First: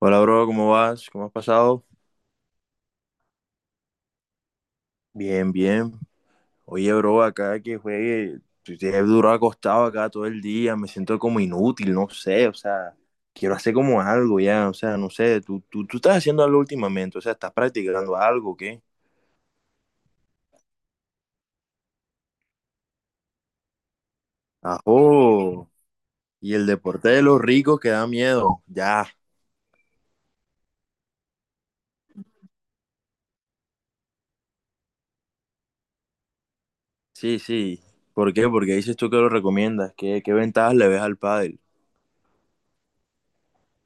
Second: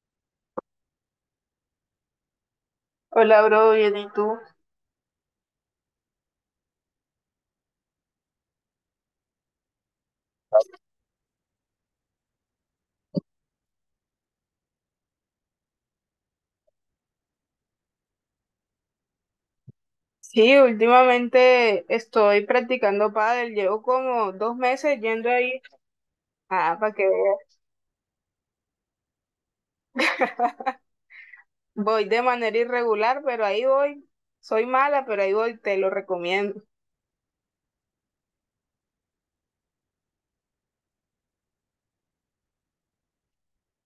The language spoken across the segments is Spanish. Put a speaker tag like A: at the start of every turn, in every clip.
A: Hola, bro, ¿cómo vas? ¿Cómo has pasado?
B: Hola, bro, bien, ¿y tú?
A: Bien. Oye, bro, acá que juegue, pues, he durado acostado acá todo el día, me siento como inútil, no sé, o sea, quiero hacer como algo ya, o sea, no sé, tú estás haciendo algo últimamente, o sea, estás practicando algo, o ¿qué?
B: Sí, últimamente estoy practicando pádel, llevo como 2 meses yendo ahí,
A: Ajo, y el
B: ah, para que
A: deporte de los
B: veas.
A: ricos que da miedo, ya,
B: Voy de manera irregular, pero ahí voy. Soy mala, pero ahí voy, te lo recomiendo.
A: sí, sí. ¿Por qué? Porque dices tú que lo recomiendas, ¿qué ventajas le ves al pádel?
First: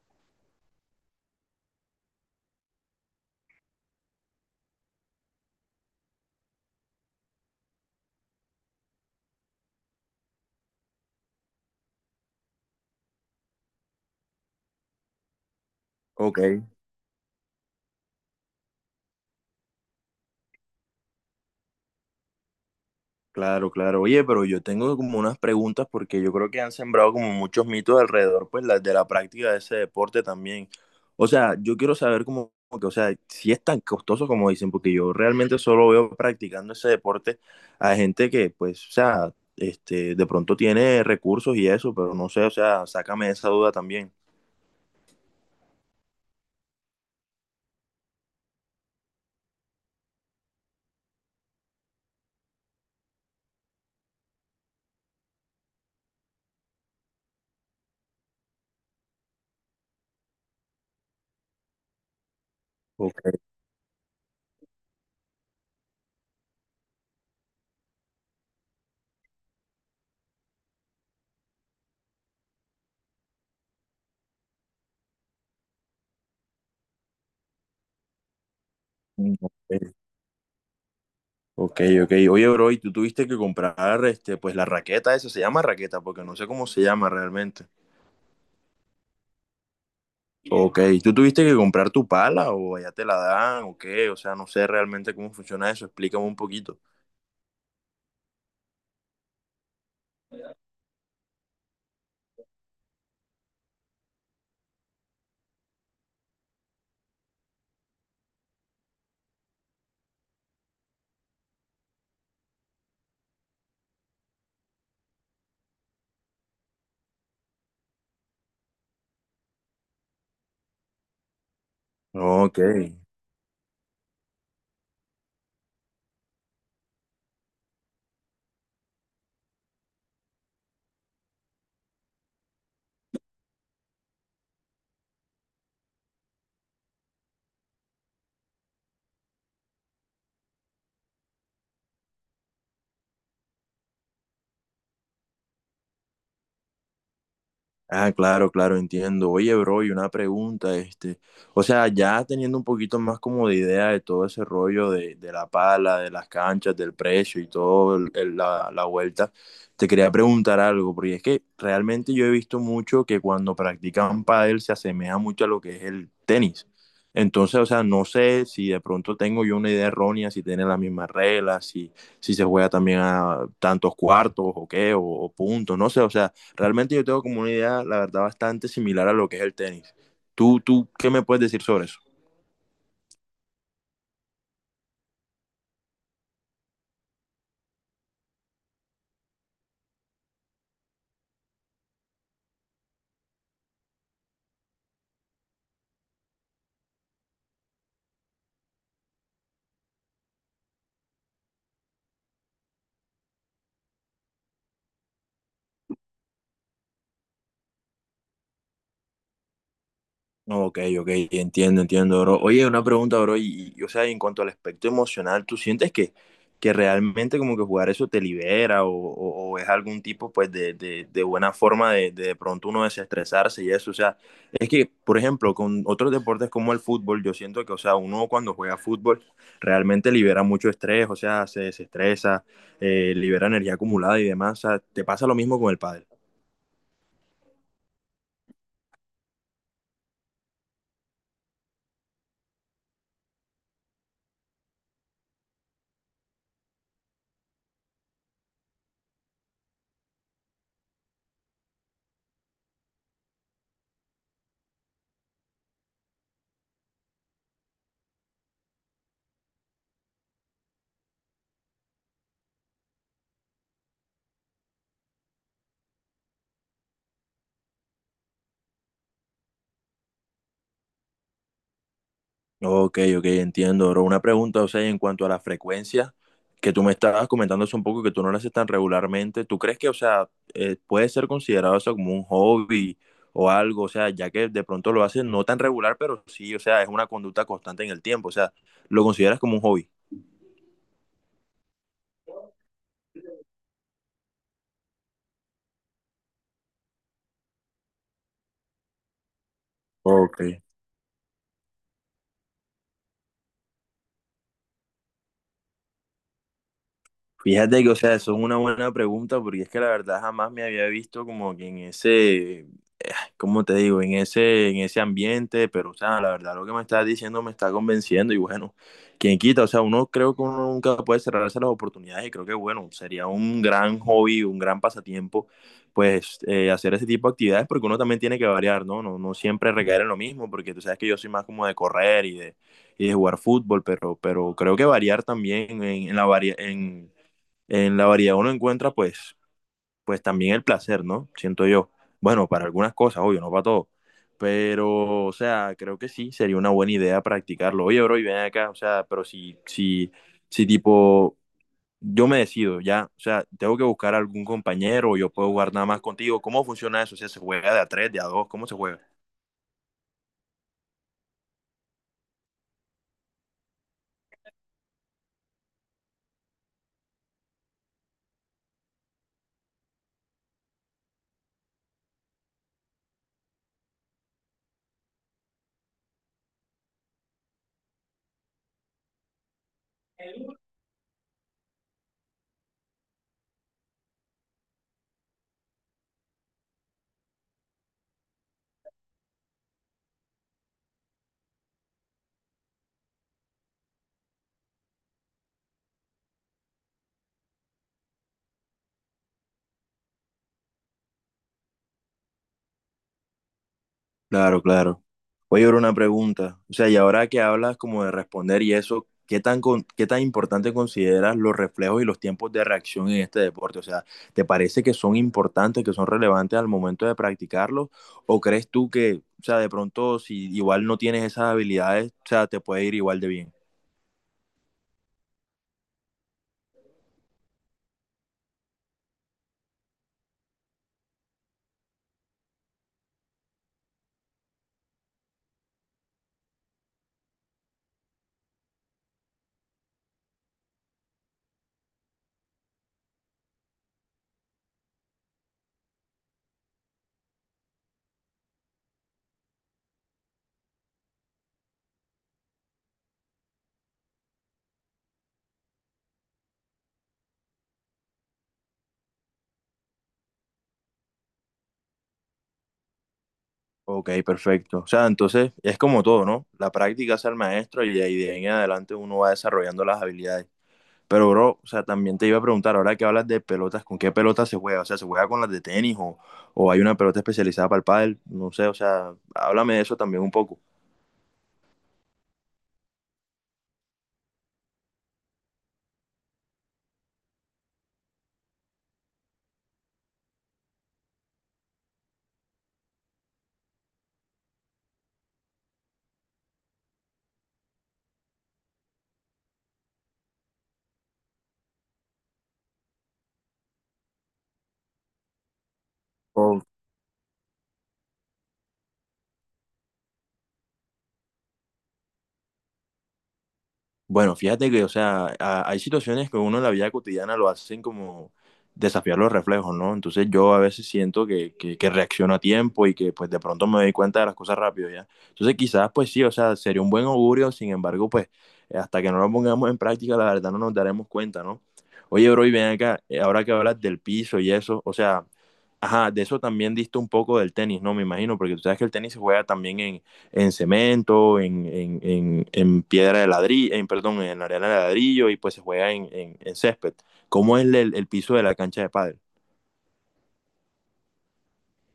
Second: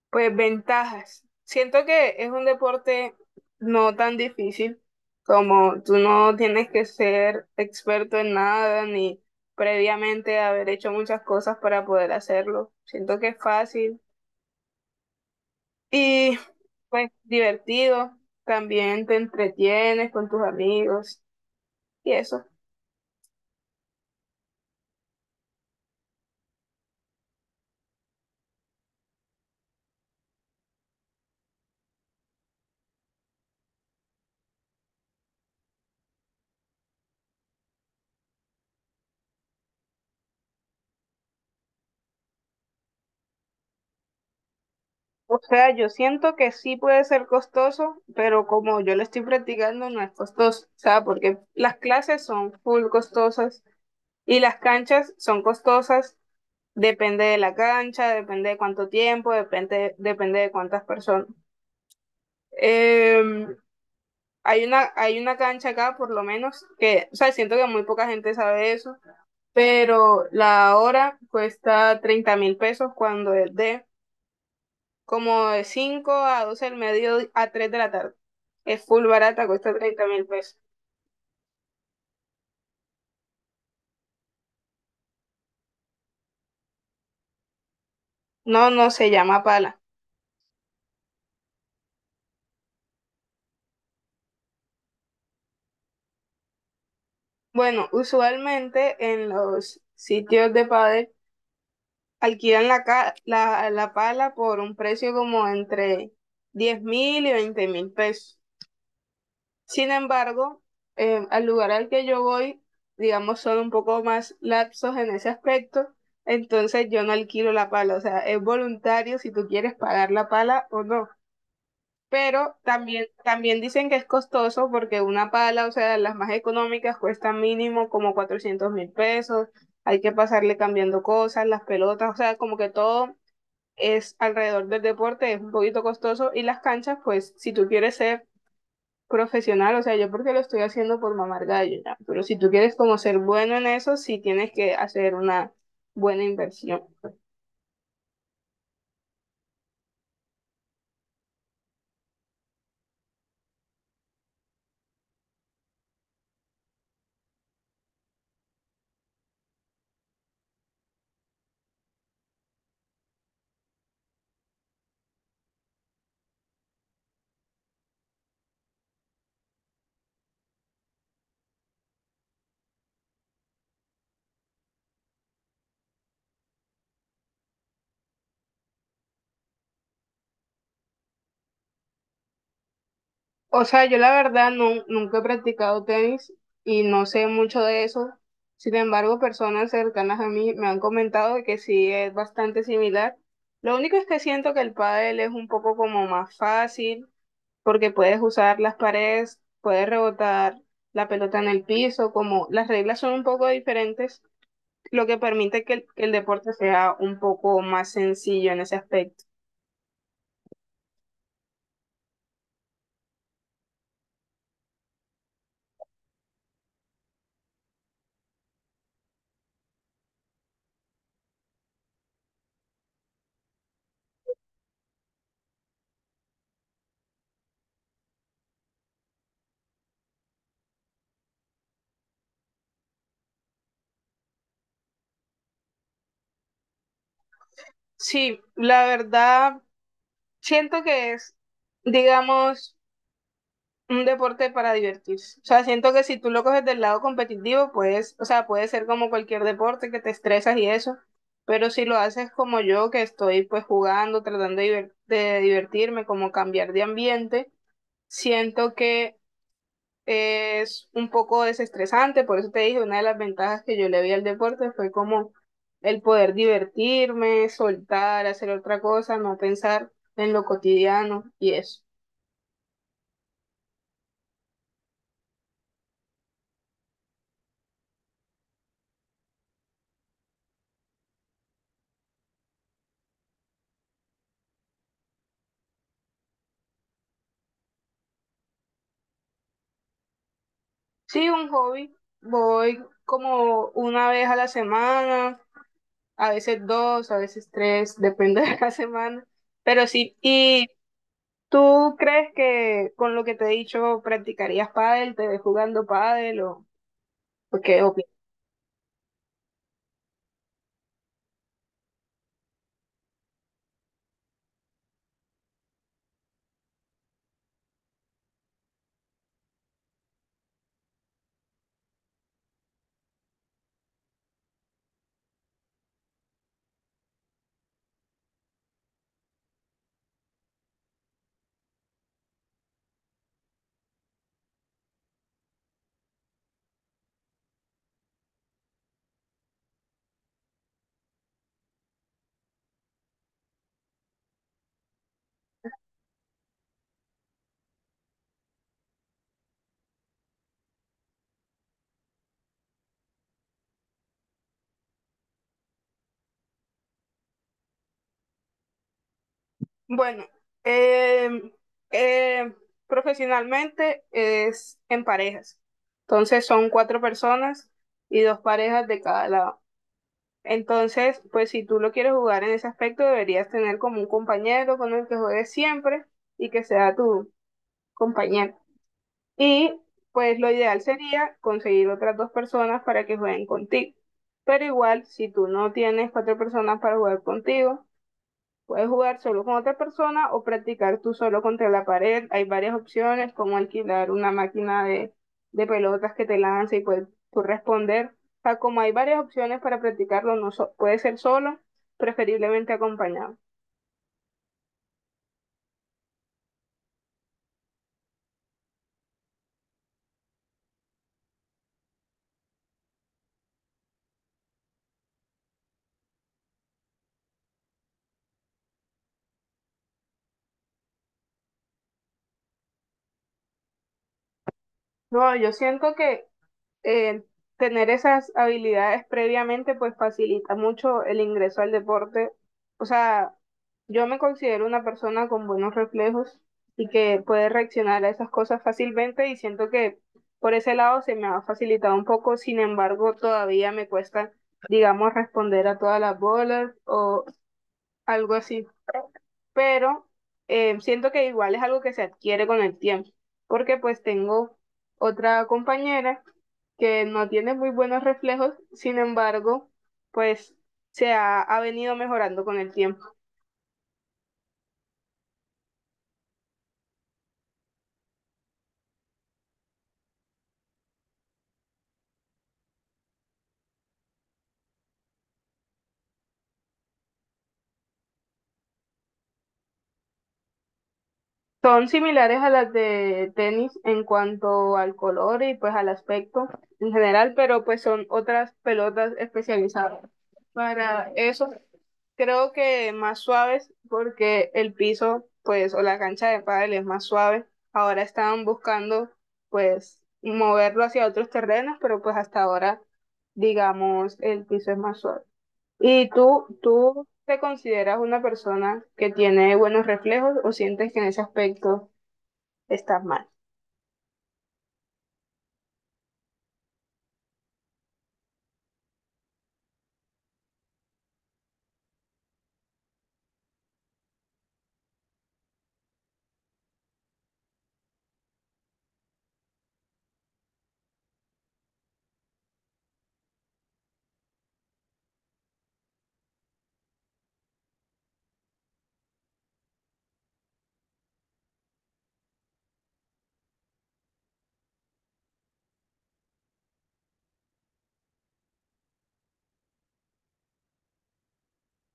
B: Pues ventajas. Siento que es un deporte no tan difícil, como tú no tienes que ser experto en nada, ni previamente haber hecho muchas cosas para poder hacerlo. Siento que es fácil y
A: Ok.
B: pues divertido, también te entretienes con tus amigos y eso.
A: Claro, claro. Oye, pero yo tengo como unas preguntas porque yo creo que han sembrado como muchos mitos alrededor, pues, de la práctica de ese deporte también. O sea, yo quiero saber como que, o sea, si es tan costoso como dicen, porque yo realmente solo veo practicando ese deporte a gente que, pues, o sea, este, de pronto tiene recursos y eso, pero no sé, o sea, sácame esa duda también.
B: O sea, yo siento que sí puede ser costoso, pero como yo lo estoy practicando no es costoso, o sea, porque las clases son full costosas y las canchas son costosas, depende de la cancha, depende de cuánto tiempo, depende, depende de cuántas personas.
A: Ok,
B: Em, hay una cancha acá, por lo menos, que, o sea, siento que muy poca gente sabe eso, pero la hora cuesta 30.000 pesos cuando es de como de 5 a 12 del medio a 3 de la tarde. Es full barata, cuesta
A: ok,
B: 30.000 pesos.
A: ok. Ok. Oye, bro, y tú tuviste que comprar, este, pues, la raqueta, esa se llama raqueta, porque no sé cómo se llama realmente.
B: No, no se llama pala.
A: Ok, ¿tú tuviste que comprar tu pala o allá te la dan o qué? O sea, no sé realmente cómo funciona eso, explícame un poquito.
B: Bueno, usualmente en los sitios de pádel alquilan la pala por un precio como entre 10.000 y 20.000 pesos. Sin embargo, al lugar al que yo voy, digamos, son un poco más laxos en ese aspecto, entonces yo no alquilo la pala, o sea, es voluntario si tú quieres pagar la pala o no. Pero
A: Ok.
B: también dicen que es costoso porque una pala, o sea, las más económicas cuesta mínimo como 400.000 pesos, hay que pasarle cambiando cosas, las pelotas, o sea, como que todo es alrededor del deporte, es un poquito costoso y las canchas, pues si tú quieres ser profesional, o sea, yo porque lo estoy haciendo por mamar gallo, ya. Pero si tú quieres como ser bueno en eso, sí tienes que hacer una buena inversión.
A: Ah, claro, claro, entiendo. Oye, bro, y una pregunta, este, o sea, ya teniendo un poquito más como de idea de todo ese rollo de la pala, de las canchas, del precio y todo la vuelta, te quería preguntar algo, porque es que realmente yo he visto mucho que cuando practican pádel se asemeja mucho a lo que es el tenis. Entonces, o sea, no sé si de pronto tengo yo una idea errónea, si tienen las mismas reglas, si, si se juega también a tantos cuartos o qué, o puntos, no sé, o sea. Realmente yo tengo como una idea, la verdad, bastante similar a lo que es el tenis. ¿Tú qué me puedes decir sobre eso?
B: O sea, yo la verdad no, nunca he practicado tenis y no sé mucho de eso. Sin embargo, personas cercanas a mí me han comentado que sí es bastante similar. Lo único es que siento que el pádel es un poco como más fácil porque puedes usar las paredes, puedes rebotar la pelota en el piso, como las reglas son un poco diferentes, lo que permite que el deporte sea un poco más sencillo en ese aspecto.
A: Ok, ok, entiendo, bro. Oye, una pregunta, bro, y, o sea, en cuanto al aspecto emocional, ¿tú sientes que realmente como que jugar eso te libera o, o es algún tipo, pues, de buena forma de de pronto uno desestresarse y eso? O sea, es que, por ejemplo, con otros deportes como el fútbol, yo siento que, o sea, uno cuando juega fútbol realmente libera mucho estrés, o sea, se desestresa, libera energía acumulada y demás. O sea, ¿te pasa lo mismo con el pádel?
B: Sí, la verdad, siento que es, digamos, un deporte para divertirse. O sea, siento que si tú lo coges del lado competitivo, pues, o sea, puede ser como cualquier deporte que te estresas y eso, pero si lo haces como yo, que estoy pues jugando, tratando de divertirme, como cambiar de ambiente, siento que es un poco desestresante, por eso te dije, una de las ventajas que yo le vi al deporte fue como el poder divertirme, soltar, hacer otra cosa, no pensar en lo cotidiano y eso.
A: Ok, ok, entiendo, bro. Una pregunta, o sea, en cuanto a la frecuencia que tú me estabas comentando hace un poco que tú no lo haces tan regularmente, ¿tú crees que, o sea, puede ser considerado eso como un hobby o algo? O sea, ya que de pronto lo haces no tan regular, pero sí, o sea, es una conducta constante en el tiempo, o sea, ¿lo consideras como un hobby?
B: Sí, un hobby, voy como una vez a la semana, a veces dos, a veces tres, depende de la semana, pero sí,
A: Ok.
B: y. ¿Tú, crees que con lo que te he dicho practicarías pádel, te ves jugando pádel, o qué
A: Fíjate que, o
B: opinas?
A: sea, eso es una buena pregunta porque es que la verdad jamás me había visto como que en ese como te digo, en ese ambiente, pero, o sea, la verdad, lo que me estás diciendo me está convenciendo y bueno, quien quita, o sea, uno creo que uno nunca puede cerrarse las oportunidades y creo que, bueno, sería un gran hobby, un gran pasatiempo, pues, hacer ese tipo de actividades porque uno también tiene que variar, ¿no? No, no siempre recaer en lo mismo porque tú sabes que yo soy más como de correr y de jugar fútbol, pero creo que variar también en la varia en la variedad uno encuentra pues también el placer, ¿no? Siento yo. Bueno, para algunas cosas, obvio, no para todo. Pero, o sea, creo que sí, sería una buena idea practicarlo. Oye, bro, y ven acá, o sea, pero si tipo, yo me decido, ya, o sea, tengo que buscar algún compañero, o yo puedo jugar nada más contigo. ¿Cómo funciona eso? O sea, ¿se juega de a tres, de a dos? ¿Cómo se juega?
B: Bueno, eh, eh, profesionalmente es en parejas. Entonces son cuatro personas y dos parejas de cada lado. Entonces, pues si tú lo quieres jugar en ese aspecto, deberías tener como un compañero con el que juegues siempre y que sea tu compañero. Y pues lo ideal sería conseguir otras dos personas para que jueguen contigo. Pero igual, si tú no tienes cuatro personas para jugar contigo, puedes jugar solo con otra persona o practicar tú solo contra la pared. Hay varias opciones, como alquilar una máquina de pelotas que te lanza y puedes tú responder. O sea, como hay varias opciones para practicarlo, no so- puede ser solo, preferiblemente acompañado.
A: Claro, claro. Oye, ahora una pregunta. O sea, y ahora que hablas como de responder y eso, ¿qué tan importante consideras los reflejos y los tiempos de reacción en este deporte? O sea, ¿te parece que son importantes, que son relevantes al momento de practicarlos? ¿O crees tú que, o sea, de pronto si igual no tienes esas habilidades, o sea, te puede ir igual de bien?
B: No, yo siento que eh, tener esas habilidades previamente pues facilita mucho el ingreso al deporte. O sea, yo me considero una persona con buenos reflejos y que puede reaccionar a esas cosas fácilmente, y siento que por ese lado se me ha facilitado un poco. Sin embargo, todavía me cuesta, digamos, responder a todas las bolas o algo así. Pero siento que igual es algo que se adquiere con el tiempo, porque pues tengo otra compañera que no tiene muy buenos reflejos. Sin embargo, pues se ha venido mejorando con el tiempo.
A: Ok, perfecto. O sea, entonces es como todo, ¿no? La práctica es el maestro y de ahí en adelante uno va desarrollando las habilidades. Pero, bro, o sea, también te iba a preguntar, ahora que hablas de pelotas, ¿con qué pelotas se juega? O sea, ¿se juega con las de tenis o hay una pelota especializada para el pádel? No sé, o sea, háblame de eso también un poco.
B: Son similares a las de tenis en cuanto al color y pues al aspecto en general, pero pues son otras pelotas especializadas para eso, creo que más suaves porque el piso, pues, o la cancha de pádel es más suave. Ahora estaban buscando, pues, moverlo hacia otros terrenos, pero pues hasta ahora, digamos, el piso es más suave. ¿Y tú te consideras una persona que tiene buenos reflejos o sientes que en ese aspecto estás mal?
A: Bueno, fíjate que, o sea, hay situaciones que uno en la vida cotidiana lo hacen como desafiar los reflejos, ¿no? Entonces yo a veces siento que reacciono a tiempo y que pues de pronto me doy cuenta de las cosas rápido, ¿ya? Entonces quizás pues sí, o sea, sería un buen augurio, sin embargo, pues hasta que no lo pongamos en práctica, la verdad no nos daremos cuenta, ¿no? Oye, bro, y ven acá, ahora que hablas del piso y eso, o sea, ajá, de eso también diste un poco del tenis, ¿no? Me imagino, porque tú sabes que el tenis se juega también en cemento, en piedra de ladrillo, en, perdón, en arena de ladrillo y pues se juega en, en césped. ¿Cómo es el piso de la cancha de pádel?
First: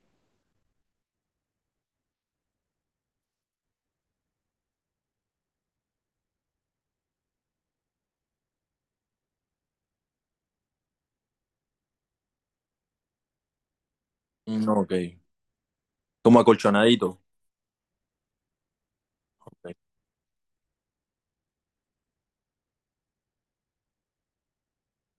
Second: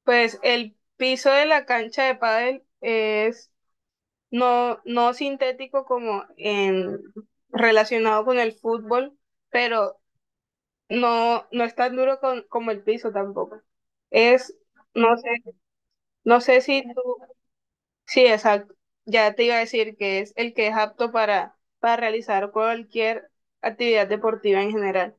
B: Pues el piso de la cancha de pádel es, no, no sintético como en, relacionado con el fútbol, pero no, no es tan duro como el piso tampoco. Es,
A: No, ok.
B: no sé,
A: Como
B: no sé si tú,
A: acolchonadito.
B: sí, exacto, ya te iba a
A: Ok.
B: decir que es el que es apto para realizar cualquier actividad deportiva en general.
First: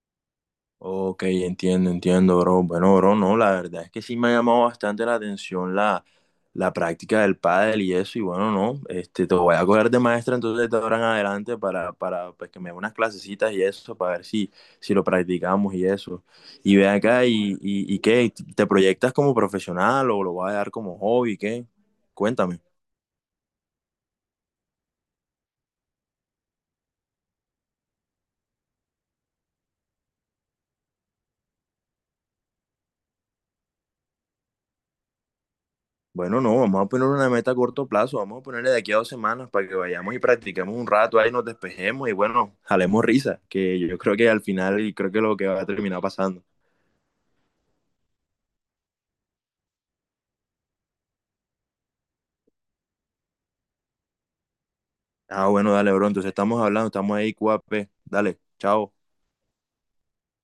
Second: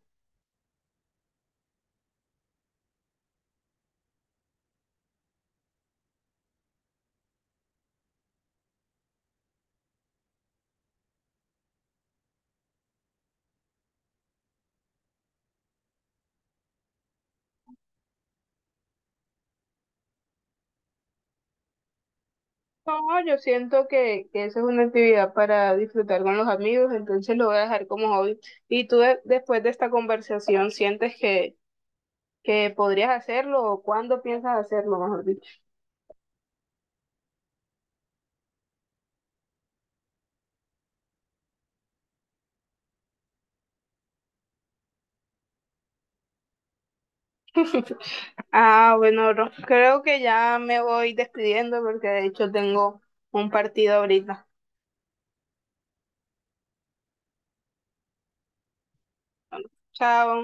A: Ok, entiendo, entiendo, bro. Bueno, bro, no, la verdad es que sí me ha llamado bastante la atención la, la práctica del pádel y eso, y bueno, no, este, te voy a coger de maestra entonces de ahora en adelante para pues, que me dé unas clasecitas y eso, para ver si, si lo practicamos y eso. Y ve acá, y qué, ¿te proyectas como profesional o lo vas a dar como hobby, qué? Cuéntame.
B: No, yo siento que eso es una actividad para disfrutar con los amigos, entonces lo voy a dejar como hobby. ¿Y tú después de esta conversación sientes que podrías hacerlo, o cuándo piensas hacerlo, mejor dicho?
A: Bueno, no, vamos a poner una meta a corto plazo, vamos a ponerle de aquí a 2 semanas para que vayamos y practiquemos un rato ahí, nos despejemos y bueno, jalemos risa, que yo creo que al final y creo que es lo que va a terminar pasando.
B: Ah, bueno, creo que ya me voy despidiendo porque de hecho tengo un partido ahorita.
A: Ah, bueno, dale, bro, entonces estamos hablando, estamos ahí, QAP, dale, chao.
B: Chao.